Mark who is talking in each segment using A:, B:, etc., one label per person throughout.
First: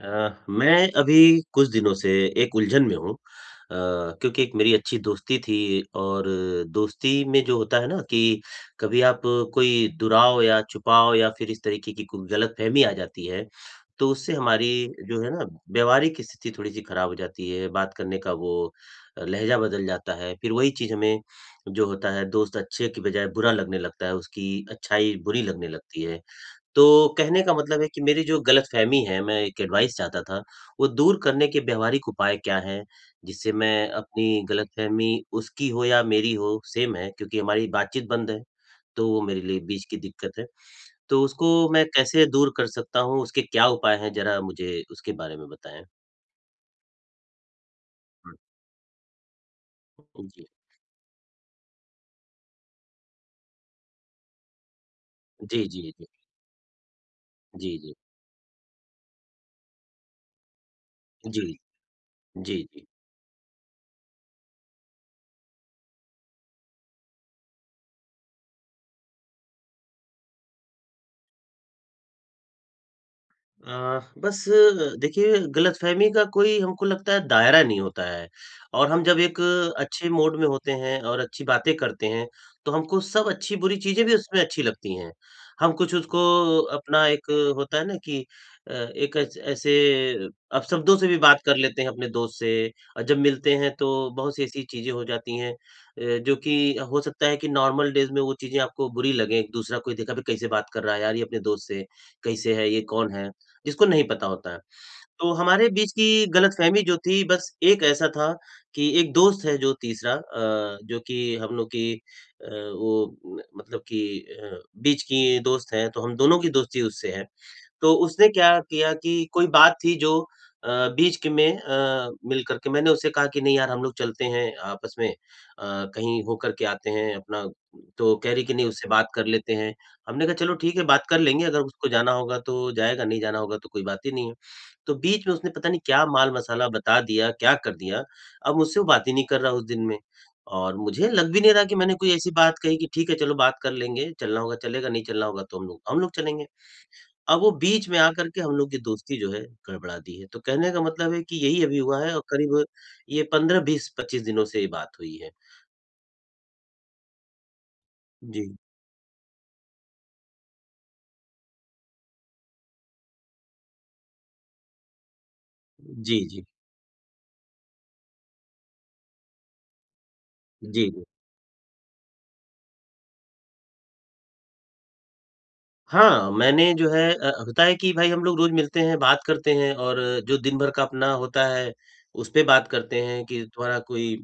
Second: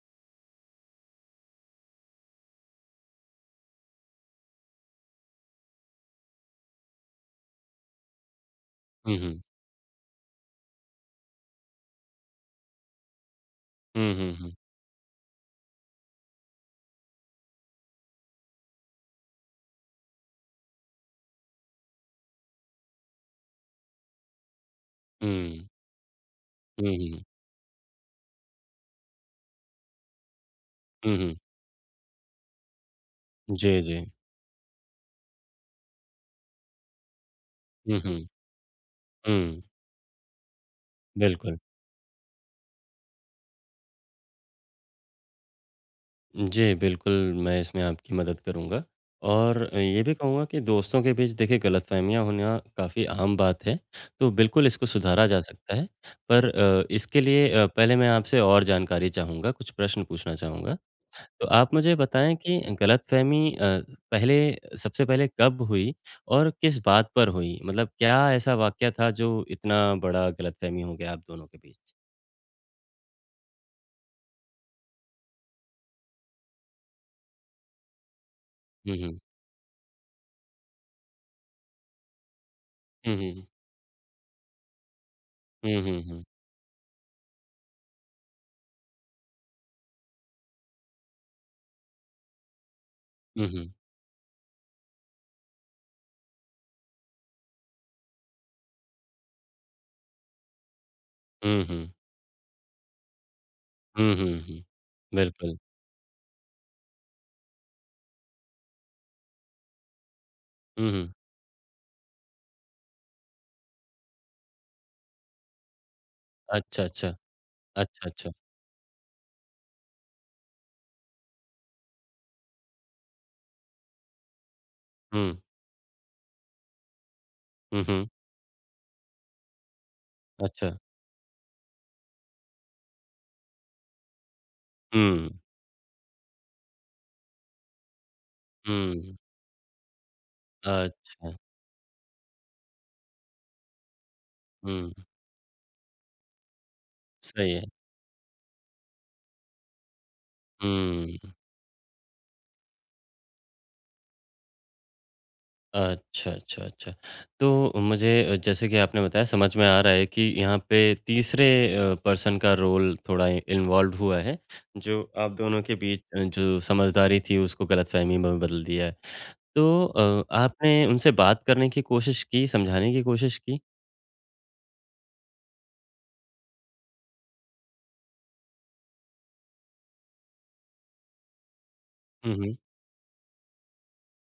A: मैं अभी कुछ दिनों से एक उलझन में हूँ क्योंकि एक मेरी अच्छी दोस्ती थी और दोस्ती में जो होता है ना कि कभी
B: हुँ,
A: आप
B: हुँ।
A: कोई दुराव या छुपाव या फिर इस तरीके की कोई गलतफहमी आ जाती है, तो
B: हुँ,
A: उससे
B: हुँ, हुँ।
A: हमारी जो है ना व्यवहारिक स्थिति थोड़ी-सी खराब हो जाती है, बात करने का वो लहज़ा बदल जाता है। फिर वही चीज़ हमें जो होता है दोस्त अच्छे की बजाय बुरा लगने लगता है, उसकी अच्छाई बुरी
B: हुँ।
A: लगने लगती है। तो
B: हुँ, हुँ।
A: कहने का मतलब है कि मेरी जो गलतफ़हमी है, मैं एक एडवाइस चाहता था, वो
B: हुँ,
A: दूर
B: हुँ।
A: करने के व्यावहारिक उपाय क्या हैं? जिससे
B: जी,
A: मैं
B: जी।
A: अपनी गलतफ़हमी उसकी हो या मेरी हो, सेम है क्योंकि हमारी
B: हुँ,
A: बातचीत
B: हुँ।
A: बंद है, तो वो मेरे लिए
B: हुँ।
A: बीच की दिक्कत है। तो
B: बिल्कुल।
A: उसको मैं कैसे दूर कर सकता हूँ, उसके क्या उपाय हैं, ज़रा मुझे उसके बारे में बताएँ?
B: जी, बिल्कुल मैं इसमें आपकी मदद करूँगा और ये भी
A: हुँ,
B: कहूँगा
A: जी।
B: कि दोस्तों के बीच देखिए गलतफ़हमियाँ होना काफ़ी आम बात है, तो बिल्कुल इसको सुधारा जा
A: जी,
B: सकता है।
A: जी, जी।
B: पर इसके लिए
A: जी, जी।
B: पहले मैं आपसे और जानकारी चाहूँगा, कुछ प्रश्न पूछना चाहूँगा।
A: जी,
B: तो आप मुझे बताएँ
A: जी,
B: कि
A: जी।
B: गलतफ़हमी अ, पहले सबसे पहले कब हुई और किस बात पर हुई? मतलब क्या ऐसा वाक़या था जो इतना बड़ा गलतफ़हमी हो गया आप दोनों के बीच?
A: बस देखिए गलतफ़हमी का कोई हमको लगता है दायरा नहीं होता है और
B: हुँ,
A: हम जब
B: हुँ।
A: एक अच्छे मूड में होते हैं और अच्छी बातें करते हैं, तो हमको
B: हुँ,
A: सब
B: हुँ।
A: अच्छी-बुरी चीज़ें भी उसमें अच्छी लगती हैं। हम
B: हुँ,
A: कुछ
B: हुँ, हुँ।
A: उसको अपना एक होता है ना कि एक ऐस ऐसे अपशब्दों से भी बात कर लेते हैं अपने दोस्त से और जब
B: हुँ,
A: मिलते हैं
B: हुँ।
A: तो बहुत सी ऐसी चीज़ें हो जाती हैं जो कि हो सकता है कि नॉर्मल डेज़ में वो चीज़ें आपको बुरी लगें, दूसरा कोई देखा भी कैसे बात कर रहा है यार ये अपने
B: हुँ,
A: दोस्त से?
B: हुँ।
A: कैसे है? ये कौन है? जिसको नहीं
B: हुँ,
A: पता
B: हुँ,
A: होता है।
B: हुँ।
A: तो
B: बिल्कुल।
A: हमारे बीच की गलतफ़हमी जो थी बस एक ऐसा था कि एक दोस्त है जो तीसरा
B: हुँ,
A: जो
B: हुँ।
A: कि हम लोग की वो मतलब कि बीच की दोस्त हैं, तो हम दोनों की दोस्ती
B: अच्छा, अच्छा।
A: उससे है। तो
B: अच्छा,
A: उसने
B: अच्छा।
A: क्या किया कि कोई बात थी जो अ, बीच के में मिल करके मैंने उससे कहा कि नहीं यार हम लोग चलते हैं आपस में
B: हुँ।
A: कहीं हो करके आते हैं अपना
B: हुँ, हुँ।
A: तो कह रही कि नहीं उससे बात कर लेते हैं। हमने कहा चलो
B: अच्छा।
A: ठीक है बात कर लेंगे अगर उसको जाना होगा तो जाएगा, नहीं जाना होगा तो कोई बात ही नहीं है। तो बीच
B: हुँ।
A: में उसने पता नहीं क्या माल-मसाला बता दिया, क्या कर दिया, अब मुझसे वो बात ही
B: हुँ।
A: नहीं कर रहा उस दिन में। और मुझे लग
B: अच्छा।
A: भी नहीं रहा कि मैंने कोई ऐसी बात कही कि ठीक है चलो बात कर लेंगे, चलना होगा चलेगा,
B: हुँ।
A: नहीं चलना होगा तो हम लोग चलेंगे। अब वो
B: सही है।
A: बीच में आकर के हम लोग की दोस्ती जो है गड़बड़ा दी है। तो कहने का मतलब
B: हुँ।
A: है कि यही अभी हुआ है और करीब ये 15, 20, 25 दिनों से ये बात हुई है।
B: अच्छा, अच्छा, अच्छा। तो मुझे
A: जी।
B: जैसे कि आपने बताया समझ में आ रहा है कि यहाँ पे तीसरे पर्सन का रोल थोड़ा इन्वॉल्व हुआ है, जो आप दोनों के बीच
A: जी, जी।
B: जो समझदारी थी उसको गलतफ़हमी में बदल दिया है। तो आपने
A: जी, जी।
B: उनसे बात करने की कोशिश की, समझाने की कोशिश की?
A: हाँ, मैंने जो है होता है कि भाई हम लोग रोज़ मिलते हैं, बात करते हैं और जो दिन भर का अपना होता है, उस
B: हुँ,
A: पे
B: हुँ।
A: बात करते हैं कि तुम्हारा कोई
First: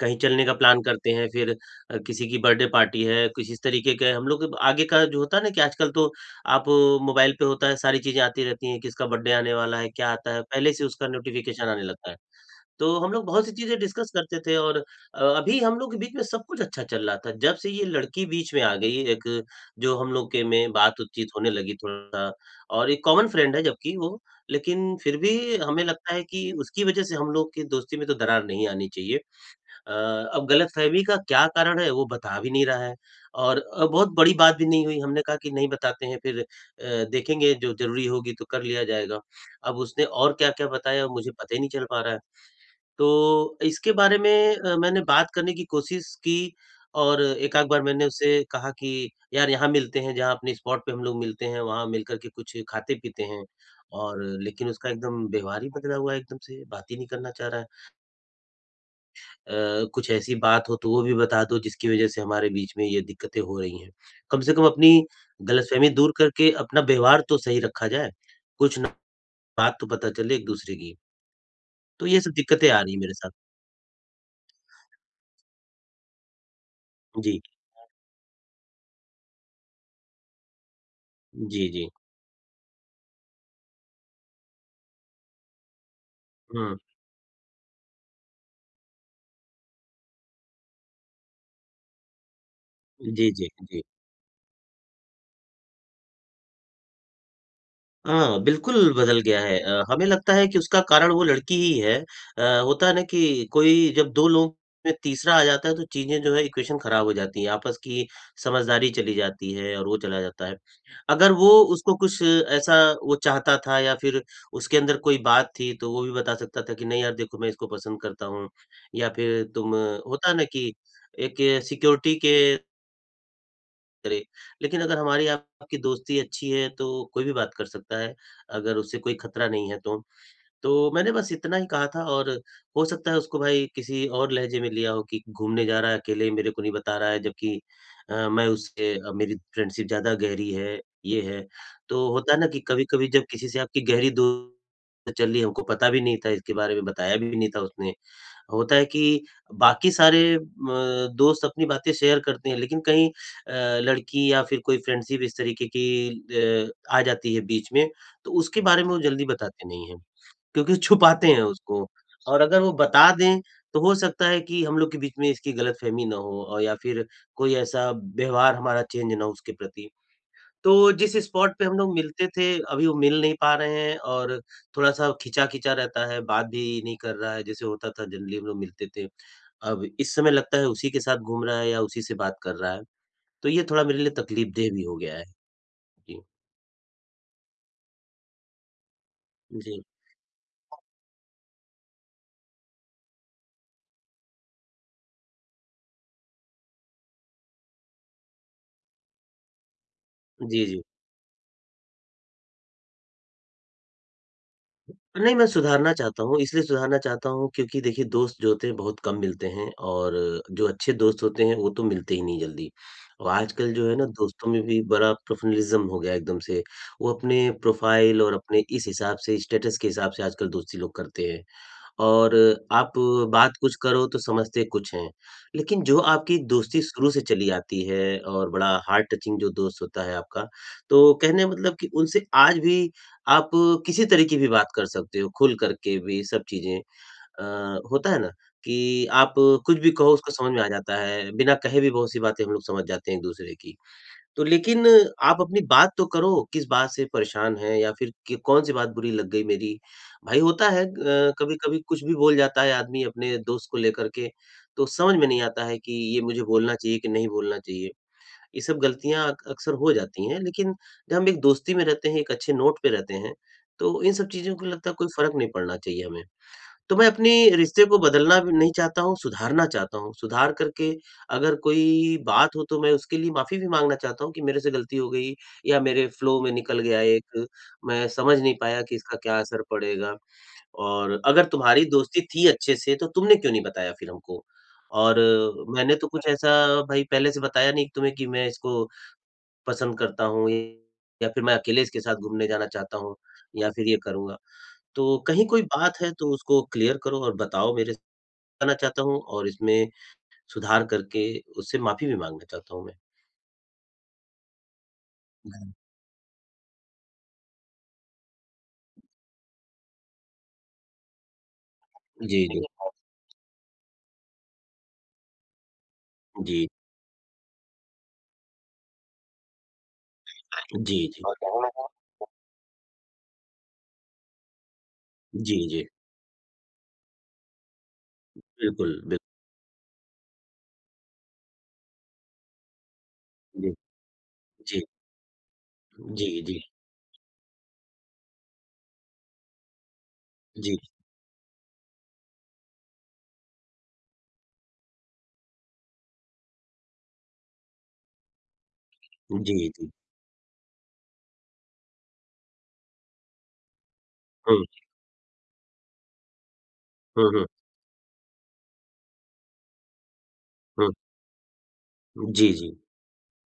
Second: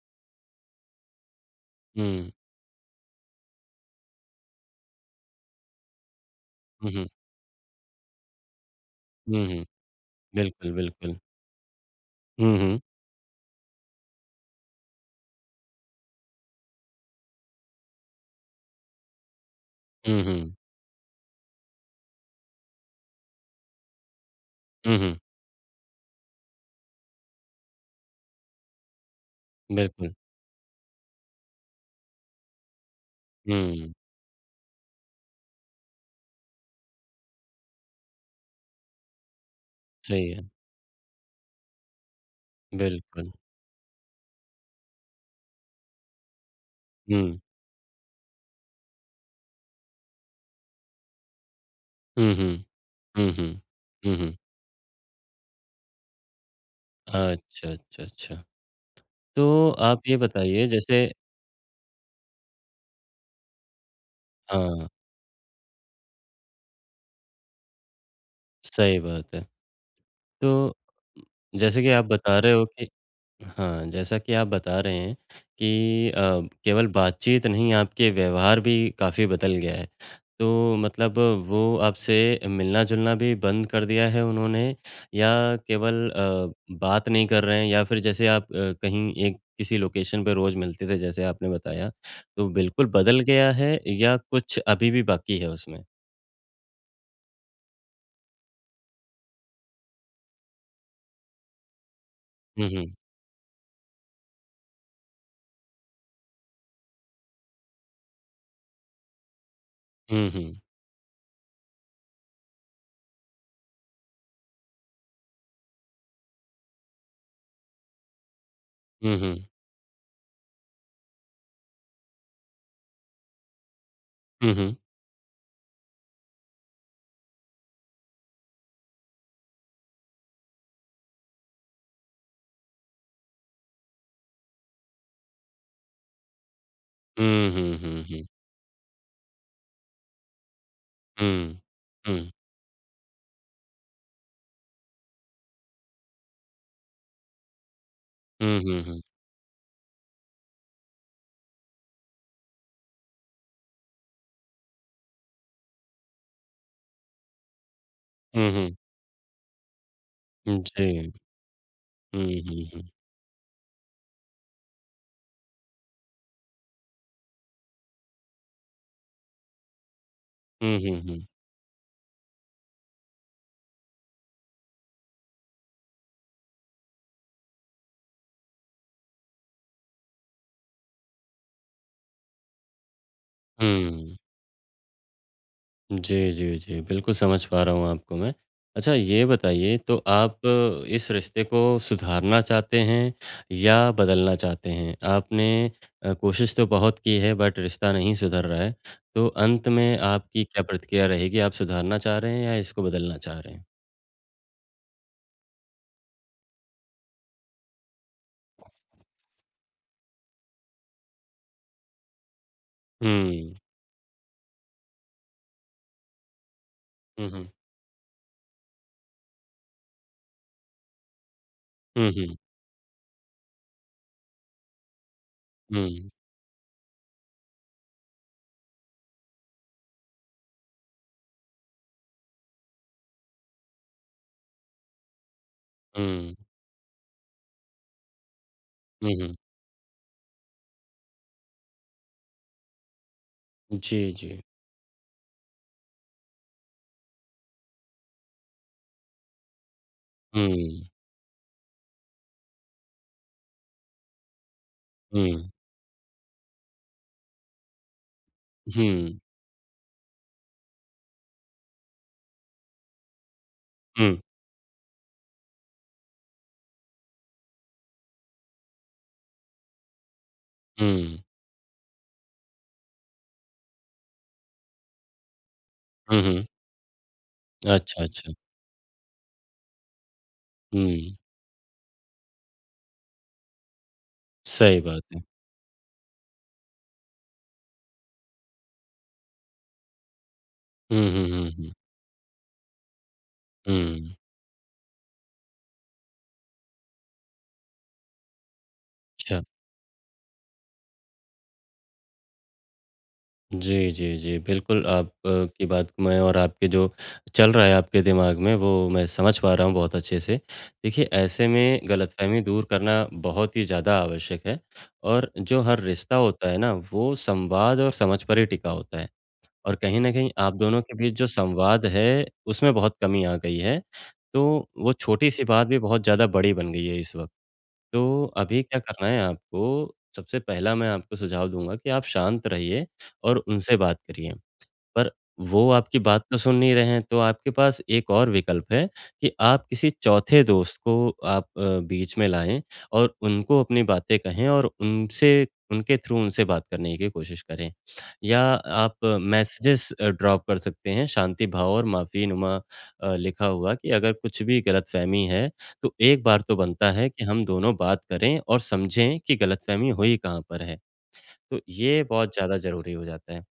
A: कहीं चलने का प्लान करते हैं, फिर किसी
B: हुँ,
A: की बर्थडे पार्टी है, कुछ इस तरीके के हम लोग के आगे का जो होता है ना कि आजकल तो आप
B: हुँ, हुँ,
A: मोबाइल पे होता है, सारी चीज़ें आती रहती हैं, किसका बर्थडे
B: हुँ,
A: आने
B: हुँ।
A: वाला है, क्या आता है, पहले
B: बिल्कुल,
A: से उसका
B: बिल्कुल।
A: नोटिफ़िकेशन आने लगता है।
B: हुँ, हुँ।
A: तो हम लोग बहुत सी चीज़ें डिस्कस करते थे और अभी हम लोग के बीच में सब कुछ अच्छा चल रहा था। जब से ये लड़की बीच में आ गई, एक जो हम
B: हुँ,
A: लोग के
B: हुँ।
A: में बात-चीत होने लगी थोड़ा सा, और एक कॉमन फ्रेंड है जबकि वो, लेकिन
B: हुँ,
A: फिर
B: हुँ।
A: भी हमें लगता है कि उसकी वज़ह से हम लोग की दोस्ती में तो दरार नहीं आनी चाहिए। अ,
B: बिल्कुल।
A: अब गलतफ़हमी का क्या कारण है वो बता भी नहीं रहा है और
B: हुँ,
A: बहुत बड़ी बात भी नहीं हुई हमने कहा कि नहीं बताते हैं फिर देखेंगे जो ज़रूरी होगी तो कर लिया जाएगा। अब उसने
B: सही
A: और
B: है।
A: क्या-क्या बताया मुझे पता ही नहीं चल पा रहा है। तो
B: बिल्कुल।
A: इसके बारे में मैंने बात करने की कोशिश की और
B: हुँ।
A: एक आध बार मैंने उससे कहा कि यार यहाँ मिलते हैं जहाँ अपने स्पॉट पे हम लोग मिलते हैं वहाँ मिल कर के
B: हुँ, हुँ।
A: कुछ खाते-पीते
B: हुँ,
A: हैं
B: हुँ। हुँ,
A: और
B: हुँ।
A: लेकिन उसका एकदम व्यवहार ही बदला हुआ है एकदम से, बात ही नहीं करना चाह रहा है।
B: अच्छा, अच्छा, अच्छा।
A: अ,
B: तो आप
A: कुछ
B: ये
A: ऐसी
B: बताइए
A: बात हो तो वो
B: जैसे
A: भी बता दो जिसकी वज़ह से हमारे बीच में ये दिक्कतें हो रही हैं। कम से कम
B: हाँ,
A: अपनी गलतफ़हमी दूर करके अपना व्यवहार तो सही रखा जाए, कुछ ना
B: सही बात है।
A: बात तो पता चले एक-दूसरे
B: तो
A: की।
B: जैसे कि आप
A: तो ये सब
B: बता रहे हो
A: दिक्कतें आ
B: कि
A: रही हैं मेरे साथ।
B: हाँ, जैसा कि आप बता रहे हैं कि केवल
A: जी।
B: बातचीत नहीं आपके व्यवहार भी काफ़ी बदल गया है। तो मतलब वो
A: जी, जी।
B: आपसे मिलना-जुलना भी बंद कर दिया है उन्होंने या केवल
A: हुँ।
B: बात नहीं कर रहे हैं या फिर जैसे आप कहीं एक किसी लोकेशन पे रोज़ मिलते थे जैसे आपने बताया, तो बिल्कुल बदल
A: जी, जी,
B: गया है
A: जी।
B: या कुछ अभी भी बाकी है उसमें?
A: हाँ, बिल्कुल बदल गया है। हमें लगता है कि उसका कारण वो लड़की ही है।
B: हुँ,
A: होता
B: हुँ।
A: है ना कि कोई जब 2 लोग में तीसरा आ जाता है तो चीज़ें जो है इक्वेशन खराब हो जाती हैं, आपस की समझदारी चली जाती है और वो चला
B: हुँ,
A: जाता है।
B: हुँ।
A: अगर वो उसको कुछ ऐसा वो चाहता था या फिर उसके अंदर कोई बात थी तो वो भी बता सकता था कि नहीं यार देखो मैं इसको पसंद करता हूँ या
B: हुँ,
A: फिर
B: हुँ।
A: तुम होता है ना कि एक सिक्योरिटी के करे।
B: हुँ, हुँ।
A: लेकिन अगर हमारी आपकी दोस्ती अच्छी है तो कोई भी बात कर सकता है, अगर उससे कोई खतरा नहीं है तो। तो मैंने बस इतना ही कहा था और हो सकता है उसको भाई किसी और लहजे में लिया हो कि घूमने जा रहा है अकेले, मेरे को नहीं बता रहा है
B: हुँ,
A: जबकि
B: हुँ, हुँ, हुँ।
A: मैं उससे मेरी फ्रेंडशिप ज़्यादा गहरी है, ये है।
B: हुँ।
A: तो
B: हुँ।
A: होता है ना कि कभी-कभी जब किसी से आपकी गहरी दोस्ती चल रही है, हमको पता भी नहीं था इसके बारे में, बताया भी नहीं था उसने।
B: हुँ,
A: होता
B: हुँ,
A: है
B: हुँ।
A: कि बाकी सारे म दोस्त अपनी बातें शेयर करते हैं, लेकिन कहीं लड़की या फिर कोई फ्रेंडशिप इस तरीके की आ जाती है बीच में, तो
B: हुँ,
A: उसके
B: हुँ।
A: बारे में वो जल्दी बताते नहीं हैं, क्योंकि
B: जी।
A: छुपाते हैं उसको।
B: हुँ,
A: और अगर
B: हुँ,
A: वो
B: हुँ।
A: बता दें, तो हो सकता है कि हम लोग के बीच में इसकी गलतफ़हमी ना हो और या फिर कोई ऐसा व्यवहार हमारा चेंज ना हो उसके प्रति। तो
B: हुँ, हुँ,
A: जिस
B: हुँ।
A: स्पॉट पे हम लोग मिलते थे, अभी वो मिल नहीं पा रहे हैं और थोड़ा-सा खिंचा-खिंचा रहता है, बात भी नहीं कर रहा है, जैसे होता था जनरली हम लोग मिलते थे। अब इस समय लगता है उसी के साथ घूम रहा है या उसी से बात कर रहा है, तो ये थोड़ा मेरे लिए
B: हुँ।
A: तकलीफ़देह भी हो गया है। जी,
B: जी, जी, जी। बिल्कुल समझ पा रहा हूँ आपको मैं। अच्छा ये बताइए
A: जी,
B: तो आप इस रिश्ते को सुधारना चाहते हैं या बदलना चाहते हैं? आपने कोशिश तो बहुत की है बट रिश्ता नहीं सुधर रहा है। तो अंत में आपकी क्या
A: जी, जी।
B: प्रतिक्रिया रहेगी? आप सुधारना चाह रहे हैं या इसको बदलना चाह रहे हैं?
A: नहीं, मैं सुधारना चाहता हूँ, इसलिए सुधारना चाहता हूँ क्योंकि देखिए दोस्त जो होते हैं बहुत कम मिलते हैं और जो अच्छे दोस्त होते हैं वो तो मिलते ही नहीं जल्दी। और
B: हुँ।
A: आजकल जो है ना दोस्तों में भी बड़ा प्रोफेशनलिज़्म हो गया है एकदम से, वो
B: हुँ, हुँ।
A: अपने प्रोफ़ाइल और अपने इस हिसाब से स्टेटस के हिसाब से आजकल दोस्ती लोग करते हैं।
B: हुँ,
A: और
B: हुँ।
A: आप बात कुछ करो तो समझते कुछ हैं। लेकिन जो
B: हुँ,
A: आपकी दोस्ती शुरू से चली आती है और बड़ा हार्ट टचिंग जो दोस्त होता है आपका, तो कहने का मतलब कि उनसे आज भी आप किसी तरह की भी बात कर सकते हो, खुल करके भी
B: हुँ।
A: सब चीज़ें। अ, होता है ना कि
B: हुँ,
A: आप
B: हुँ।
A: कुछ भी कहो उसको समझ में आ जाता है, बिना कहे भी बहुत-सी बातें हम लोग समझ जाते हैं एक-दूसरे की।
B: जी, जी।
A: तो लेकिन आप अपनी बात तो करो, किस बात से परेशान हैं या फिर कि कौन-सी बात बुरी लग गई मेरी? भाई होता है
B: हुँ।
A: कभी-कभी कुछ भी बोल जाता है आदमी अपने दोस्त को लेकर के, तो समझ में नहीं
B: हुँ।
A: आता है कि ये मुझे बोलना चाहिए कि नहीं बोलना चाहिए। ये सब
B: हुँ।
A: गलतियाँ अक अक्सर हो जाती हैं, लेकिन जब हम एक दोस्ती में रहते हैं, एक अच्छे नोट पे रहते हैं, तो इन
B: हुँ,
A: सब चीज़ों को लगता है कोई फ़र्क नहीं पड़ना चाहिए हमें। तो मैं अपने रिश्ते को बदलना भी नहीं चाहता हूँ, सुधारना चाहता हूँ। सुधार करके
B: हुँ।
A: अगर कोई बात हो तो मैं उसके लिए माफ़ी भी माँगना चाहता हूँ कि मेरे से गलती हो गई या मेरे
B: हुँ,
A: फ्लो
B: हुँ।
A: में निकल गया एक,
B: अच्छा,
A: मैं
B: अच्छा।
A: समझ नहीं पाया कि इसका क्या असर पड़ेगा
B: हुँ,
A: और अगर तुम्हारी दोस्ती थी अच्छे से तो तुमने क्यों नहीं बताया फिर हमको?
B: सही बात
A: और
B: है।
A: मैंने तो कुछ ऐसा भाई पहले से बताया नहीं तुम्हें कि मैं इसको पसंद करता हूँ
B: हुँ,
A: या
B: हुँ,
A: फिर
B: हुँ,
A: मैं
B: हुँ।
A: अकेले इसके साथ घूमने जाना चाहता हूँ या फिर ये
B: हुँ,
A: करूँगा। तो कहीं कोई बात है तो उसको क्लियर करो और बताओ मेरे से, बताना चाहता हूँ
B: अच्छा।
A: और इसमें सुधार करके उससे माफ़ी भी माँगना चाहता हूँ मैं।
B: जी, जी, जी। बिल्कुल, आप की बात को मैं और आपके जो चल रहा है आपके दिमाग में वो मैं समझ पा रहा हूँ बहुत अच्छे से। देखिए, ऐसे में गलतफ़हमी
A: जी, जी।
B: दूर करना बहुत ही ज़्यादा आवश्यक है और जो हर रिश्ता होता है
A: जी,
B: ना, वो संवाद और समझ पर ही टिका होता है और कहीं न कहीं आप दोनों के
A: जी,
B: बीच
A: जी।
B: जो संवाद है, उसमें बहुत कमी आ गई है। तो वो छोटी-सी
A: जी,
B: बात भी
A: जी।
B: बहुत ज़्यादा बड़ी बन गई है इस वक़्त। तो अभी क्या
A: बिल्कुल,
B: करना
A: बिल्कुल।
B: है आपको, सबसे पहला मैं आपको सुझाव दूँगा कि आप शांत रहिए और उनसे बात करिए।
A: जी,
B: पर वो आपकी बात
A: जी,
B: तो सुन
A: जी,
B: नहीं रहे हैं, तो आपके पास एक और विकल्प है कि आप किसी चौथे
A: जी,
B: दोस्त को आप बीच में लाएँ और उनको अपनी बातें कहें और उनसे उनके थ्रू उनसे बात करने की कोशिश करें। या आप
A: जी, जी, जी।
B: मैसेजेज़ ड्रॉप कर सकते हैं, शांति भाव और माफ़ीनुमा लिखा हुआ कि अगर कुछ भी
A: हुँ,
B: गलतफ़हमी है, तो एक बार तो बनता है
A: हुँ,
B: कि हम
A: हुँ,
B: दोनों बात करें और समझें कि गलतफ़हमी हुई कहाँ पर है।
A: हुँ।
B: तो ये बहुत
A: जी,
B: ज़्यादा
A: जी,
B: ज़रूरी हो जाता है।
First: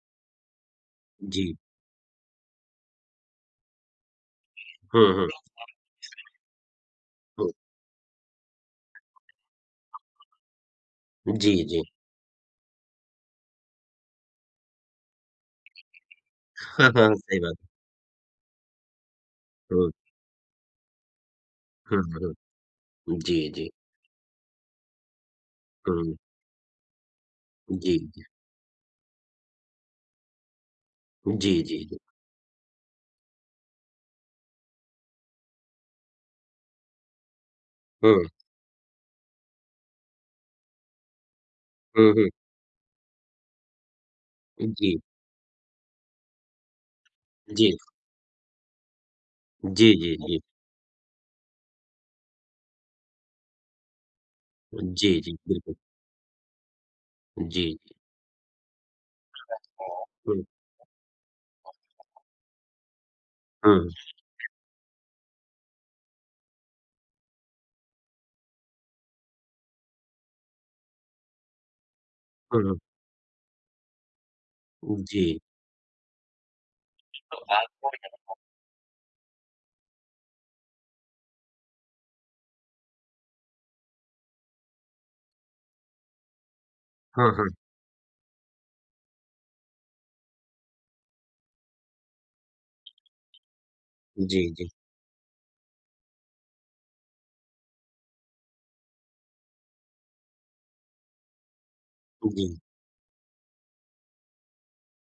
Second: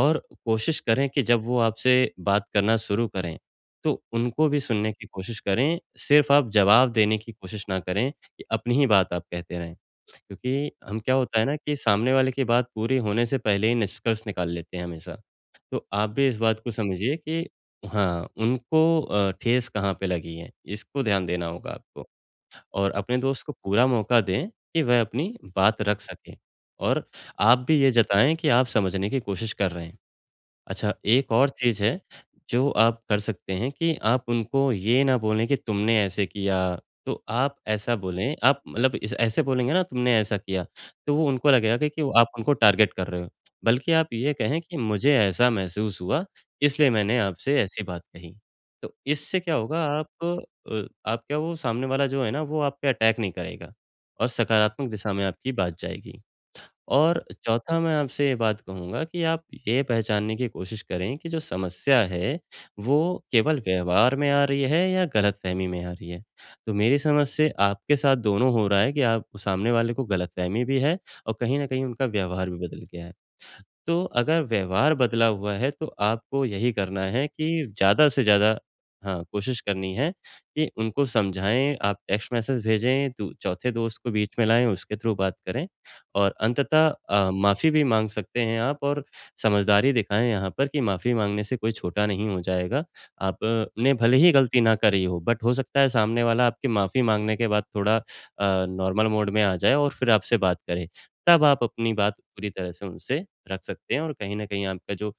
B: और कोशिश करें कि जब
A: जी।
B: वो आपसे बात करना शुरू करें, तो उनको भी सुनने की
A: हुँ, हुँ,
B: कोशिश करें, सिर्फ़ आप जवाब देने की
A: हुँ।
B: कोशिश ना करें कि अपनी ही बात आप कहते रहें। क्योंकि हम क्या होता है
A: जी,
B: ना कि
A: जी।
B: सामने वाले की बात पूरी होने से पहले ही निष्कर्ष निकाल लेते हैं हमेशा। तो आप भी इस बात को
A: हाँ, हाँ,
B: समझिए
A: सही
B: कि
A: बात है।
B: हाँ, उनको ठेस
A: हुँ,
B: कहाँ पे लगी है, इसको ध्यान देना होगा
A: हुँ,
B: आपको। और
A: हुँ।
B: अपने
A: जी,
B: दोस्त को
A: जी।
B: पूरा मौका दें कि वह अपनी बात रख
A: हुँ,
B: सके और आप भी ये
A: जी, जी।
B: जताएँ कि आप समझने की कोशिश कर रहे हैं। अच्छा, एक और
A: जी, जी,
B: चीज़
A: जी।
B: है, जो आप कर सकते हैं कि आप उनको ये ना बोलें कि तुमने ऐसे किया, तो आप ऐसा
A: हुँ,
B: बोलें, आप मतलब इस ऐसे बोलेंगे ना तुमने ऐसा किया, तो वो उनको लगेगा कि
A: हुँ, हुँ।
B: आप उनको टारगेट कर रहे हो। बल्कि आप ये कहें
A: जी,
B: कि
A: जी।
B: मुझे ऐसा महसूस हुआ, इसलिए मैंने आपसे
A: जी,
B: ऐसी बात कही। तो इससे क्या होगा
A: जी,
B: आप
A: जी।
B: आप क्या वो सामने वाला जो है ना, वो आप पे अटैक नहीं करेगा और सकारात्मक दिशा
A: जी,
B: में
A: जी,
B: आपकी
A: बिल्कुल।
B: बात जाएगी। और
A: जी।
B: चौथा मैं आपसे ये बात कहूँगा कि आप ये पहचानने
A: हुँ,
B: की कोशिश करें कि जो समस्या है, वो केवल
A: हाँ,
B: व्यवहार में आ रही है या गलतफ़हमी में आ रही है। तो मेरी समझ से आपके साथ दोनों हो रहा है कि आप सामने वाले को गलतफ़हमी भी है और कहीं न कहीं उनका व्यवहार भी
A: हाँ,
B: बदल गया है। तो अगर व्यवहार
A: जी।
B: बदला हुआ है, तो आपको यही करना है कि ज़्यादा से ज़्यादा हाँ, कोशिश करनी है कि उनको समझाएँ, आप टेक्स्ट मैसेज भेजें, दू चौथे दोस्त को बीच में लाएँ, उसके थ्रू बात करें और अंततः
A: हाँ, हाँ।
B: माफ़ी भी माँग सकते हैं आप और समझदारी दिखाएँ यहाँ पर कि माफ़ी माँगने से कोई छोटा नहीं हो जाएगा। आपने भले ही
A: जी,
B: गलती
A: जी,
B: ना करी हो, बट हो सकता है सामने वाला आपकी माफ़ी माँगने के बाद थोड़ा नॉर्मल मोड में आ जाए और फिर आपसे बात करे। तब आप अपनी बात
A: जी।
B: पूरी तरह से उनसे रख सकते हैं और कहीं न कहीं आपका जो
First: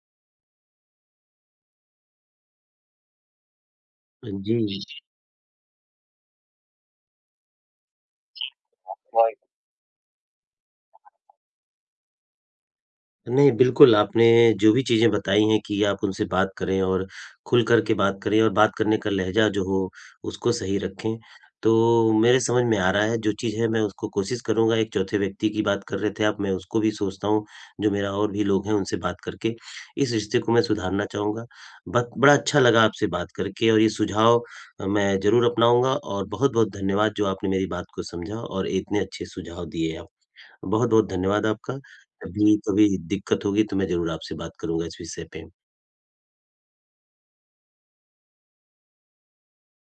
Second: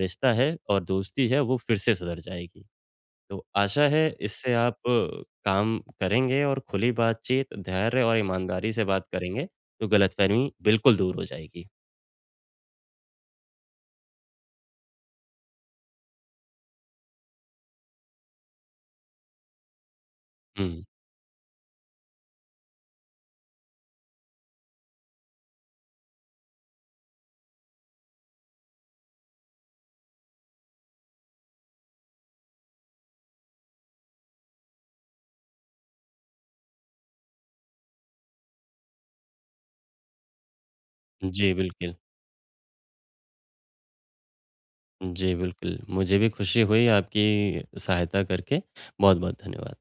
B: रिश्ता है और दोस्ती है वो फिर से सुधर जाएगी। तो आशा है इससे आप
A: जी।
B: काम करेंगे और खुली बातचीत, धैर्य और ईमानदारी से बात करेंगे तो गलतफ़हमी बिल्कुल दूर हो जाएगी।
A: नहीं, बिल्कुल, आपने जो भी चीज़ें बताई हैं कि आप उनसे बात करें और खुल कर के बात करें और बात करने का लहज़ा जो हो, उसको सही
B: हुँ।
A: रखें। तो मेरे समझ में आ रहा है, जो चीज़ है मैं उसको कोशिश करूँगा, एक चौथे व्यक्ति की बात कर रहे थे आप, मैं उसको भी सोचता हूँ, जो मेरा और भी लोग हैं उनसे बात करके, इस रिश्ते को मैं सुधारना चाहूँगा। बत बड़ा अच्छा लगा आपसे बात करके और ये सुझाव मैं ज़रूर अपनाऊँगा और बहुत-बहुत धन्यवाद जो आपने मेरी बात को समझा और इतने अच्छे सुझाव दिए आप। बहुत-बहुत धन्यवाद
B: जी,
A: आपका।
B: बिल्कुल।
A: कभी-कभी दिक्कत होगी तो मैं ज़रूर आपसे बात करूँगा इस विषय
B: जी,
A: पे।
B: बिल्कुल। मुझे भी खुशी हुई आपकी सहायता करके। बहुत-बहुत धन्यवाद।